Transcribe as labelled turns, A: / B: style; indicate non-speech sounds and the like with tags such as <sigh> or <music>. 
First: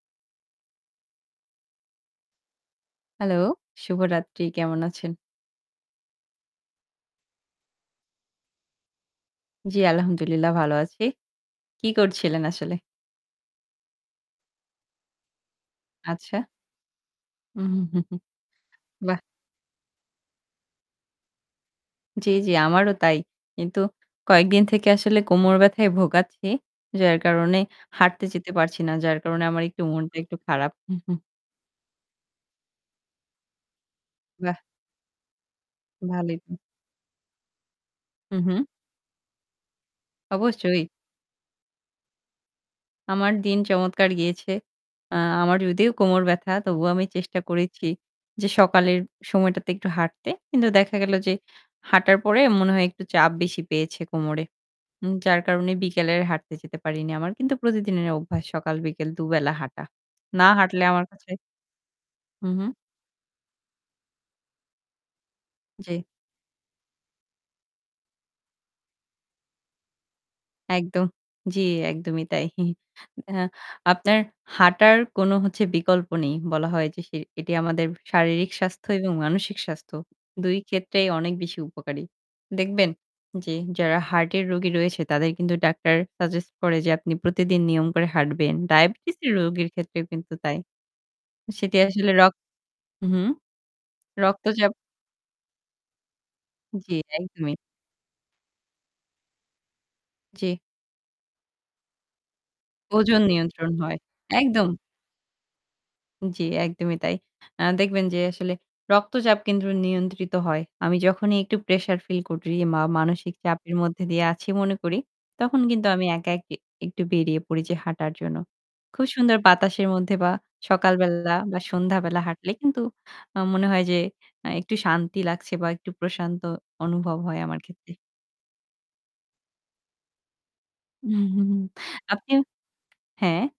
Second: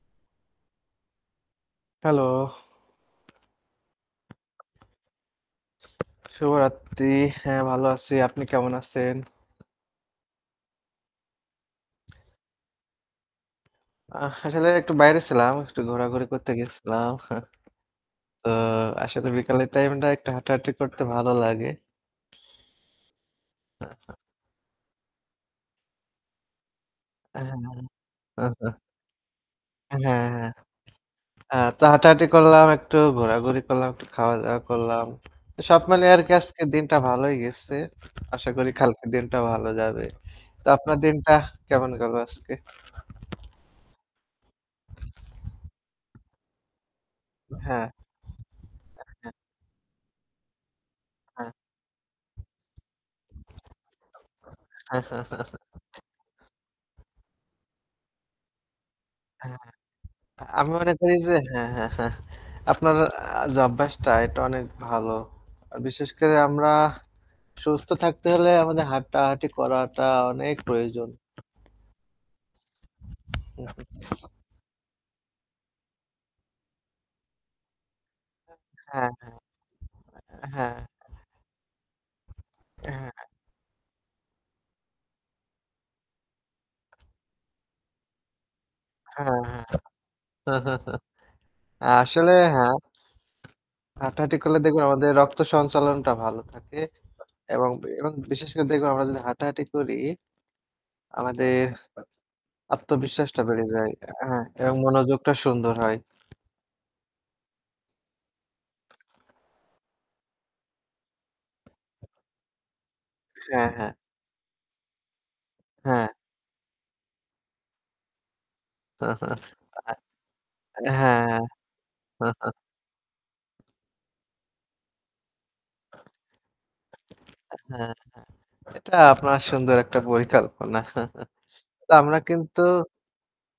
A: Hello.
B: Hello? শুভরাত্রি। কেমন আছেন?
A: শুভরাত্রি। হ্যাঁ, ভালো আছি। আপনি কেমন আছেন?
B: জ্বী, আলহামদুলিল্লাহ ভালো আছি। কি করছিলেন আসলে?
A: আ আসলে একটু বাইরে ছিলাম। একটু ঘোরাঘুরি
B: আচ্ছা।
A: করতে গিয়েছিলাম। <chuckles>
B: <chuckles>
A: তো
B: বাহ!
A: আসলে বিকালের টাইমটা একটু হাঁটাহাঁটি করতে ভালো লাগে।
B: জ্বী, জ্বী আমারও তাই। কিন্তু কয়েকদিন থেকে আসলে কোমর ব্যাথায় ভোগাচ্ছি। যার
A: হ্যাঁ,
B: কারণে হাঁটতে যেতে
A: আচ্ছা।
B: পারছি না। যার কারণে আমার একটু
A: হ্যাঁ,
B: মনটা একটু খারাপ। <chuckles>
A: হ্যাঁ। তো হাঁটাহাঁটি করলাম, একটু ঘোরাঘুরি করলাম, একটু খাওয়া-দাওয়া
B: বাহ!
A: করলাম। তো সব মিলে আরকি
B: ভালোই।
A: আজকের দিনটা ভালই গেছে।
B: হু,
A: আশা
B: হু।
A: করি কালকের দিনটা ভালো যাবে। তো
B: অবশ্যই।
A: আপনার দিনটা কেমন গেল আজকে?
B: আমার দিন চমৎকার গিয়েছে। আ আমার যদিও কোমর ব্যাথা তবুও আমি চেষ্টা করেছি
A: হ্যাঁ।
B: যে সকালের সময়টাতে একটু হাঁটতে। কিন্তু দেখা গেল যে,
A: হ্যাঁ।
B: হাঁটার পরে মনে হয় একটু চাপ বেশি পেয়েছে কোমরে। যার
A: <chuckles>
B: কারণে বিকেলে হাঁটতে যেতে পারিনি। আমার কিন্তু প্রতিদিনের অভ্যাস সকাল বিকাল ২ বেলা
A: হ্যাঁ।
B: হাঁটা। না
A: আমি
B: হাঁটলে
A: মনে
B: আমার
A: করি
B: কাছে
A: যে <chuckles>
B: হুম, হুম।
A: আপনার যে অভ্যাসটা এটা অনেক ভালো। আর
B: জ্বী।
A: বিশেষ করে আমরা সুস্থ থাকতে হলে আমাদের হাঁটাহাঁটি করাটা অনেক
B: একদম।
A: প্রয়োজন।
B: জ্বি, একদমই তাই। <chuckles> আপনার হাঁটার কোন হচ্ছে বিকল্প নেই। বলা হয় যে সে এটি আমাদের শারীরিক স্বাস্থ্য
A: হ্যাঁ,
B: এবং মানসিক স্বাস্থ্য
A: হ্যাঁ।
B: দুই
A: হ্যাঁ।
B: ক্ষেত্রেই অনেক বেশি উপকারী। দেখবেন
A: হ্যাঁ।
B: যে যারা হার্টের রোগী রয়েছে তাদের কিন্তু ডাক্তার সাজেস্ট করে যে আপনি প্রতিদিন নিয়ম করে হাঁটবেন। ডায়াবেটিসের
A: হ্যাঁ, হ্যাঁ।
B: রোগীর ক্ষেত্রেও কিন্তু তাই।
A: <chuckles>
B: সেটি আসলে রক
A: আসলে হ্যাঁ।
B: হুম, হুম।
A: হাঁটাহাঁটি করলে
B: রক্তচাপ
A: দেখবেন আমাদের রক্ত সঞ্চালনটা ভালো থাকে।
B: জ্বী, একদমই।
A: এবং এবং বিশেষ করে দেখুন আমরা যদি হাঁটাহাঁটি করি।
B: জ্বী।
A: আমাদের
B: ওজন
A: আত্মবিশ্বাসটা বেড়ে
B: নিয়ন্ত্রণ
A: যায়।
B: হয়,
A: আ হ্যাঁ।
B: একদম।
A: এবং মনোযোগটা সুন্দর হয়।
B: জ্বী, একদমই তাই। দেখবেন যে আসলে রক্তচাপ কিন্তু নিয়ন্ত্রিত হয়। আমি যখনই একটু প্রেশার ফিল করি বা মানসিক
A: হ্যাঁ,
B: চাপের
A: হ্যাঁ।
B: মধ্যে দিয়ে আছি মনে করি তখন কিন্তু আমি
A: হ্যাঁ।
B: একা এক একটু বেরিয়ে পড়ি যে হাঁটার জন্য। খুব সুন্দর
A: <chuckles> হ্যাঁ।
B: বাতাসের মধ্যে বা সকাল বেলা
A: হ্যাঁ।
B: বা সন্ধ্যাবেলা হাঁটলে
A: <chuckles>
B: কিন্তু আমার মনে হয় যে একটু শান্তি লাগছে বা একটু প্রশান্ত অনুভব হয় আমার
A: হ্যাঁ,
B: ক্ষেত্রে।
A: এটা আপনার সুন্দর একটা পরিকল্পনা। <chuckles>
B: হুম,
A: তো আমরা
B: আপনি
A: কিন্তু
B: হ্যাঁ?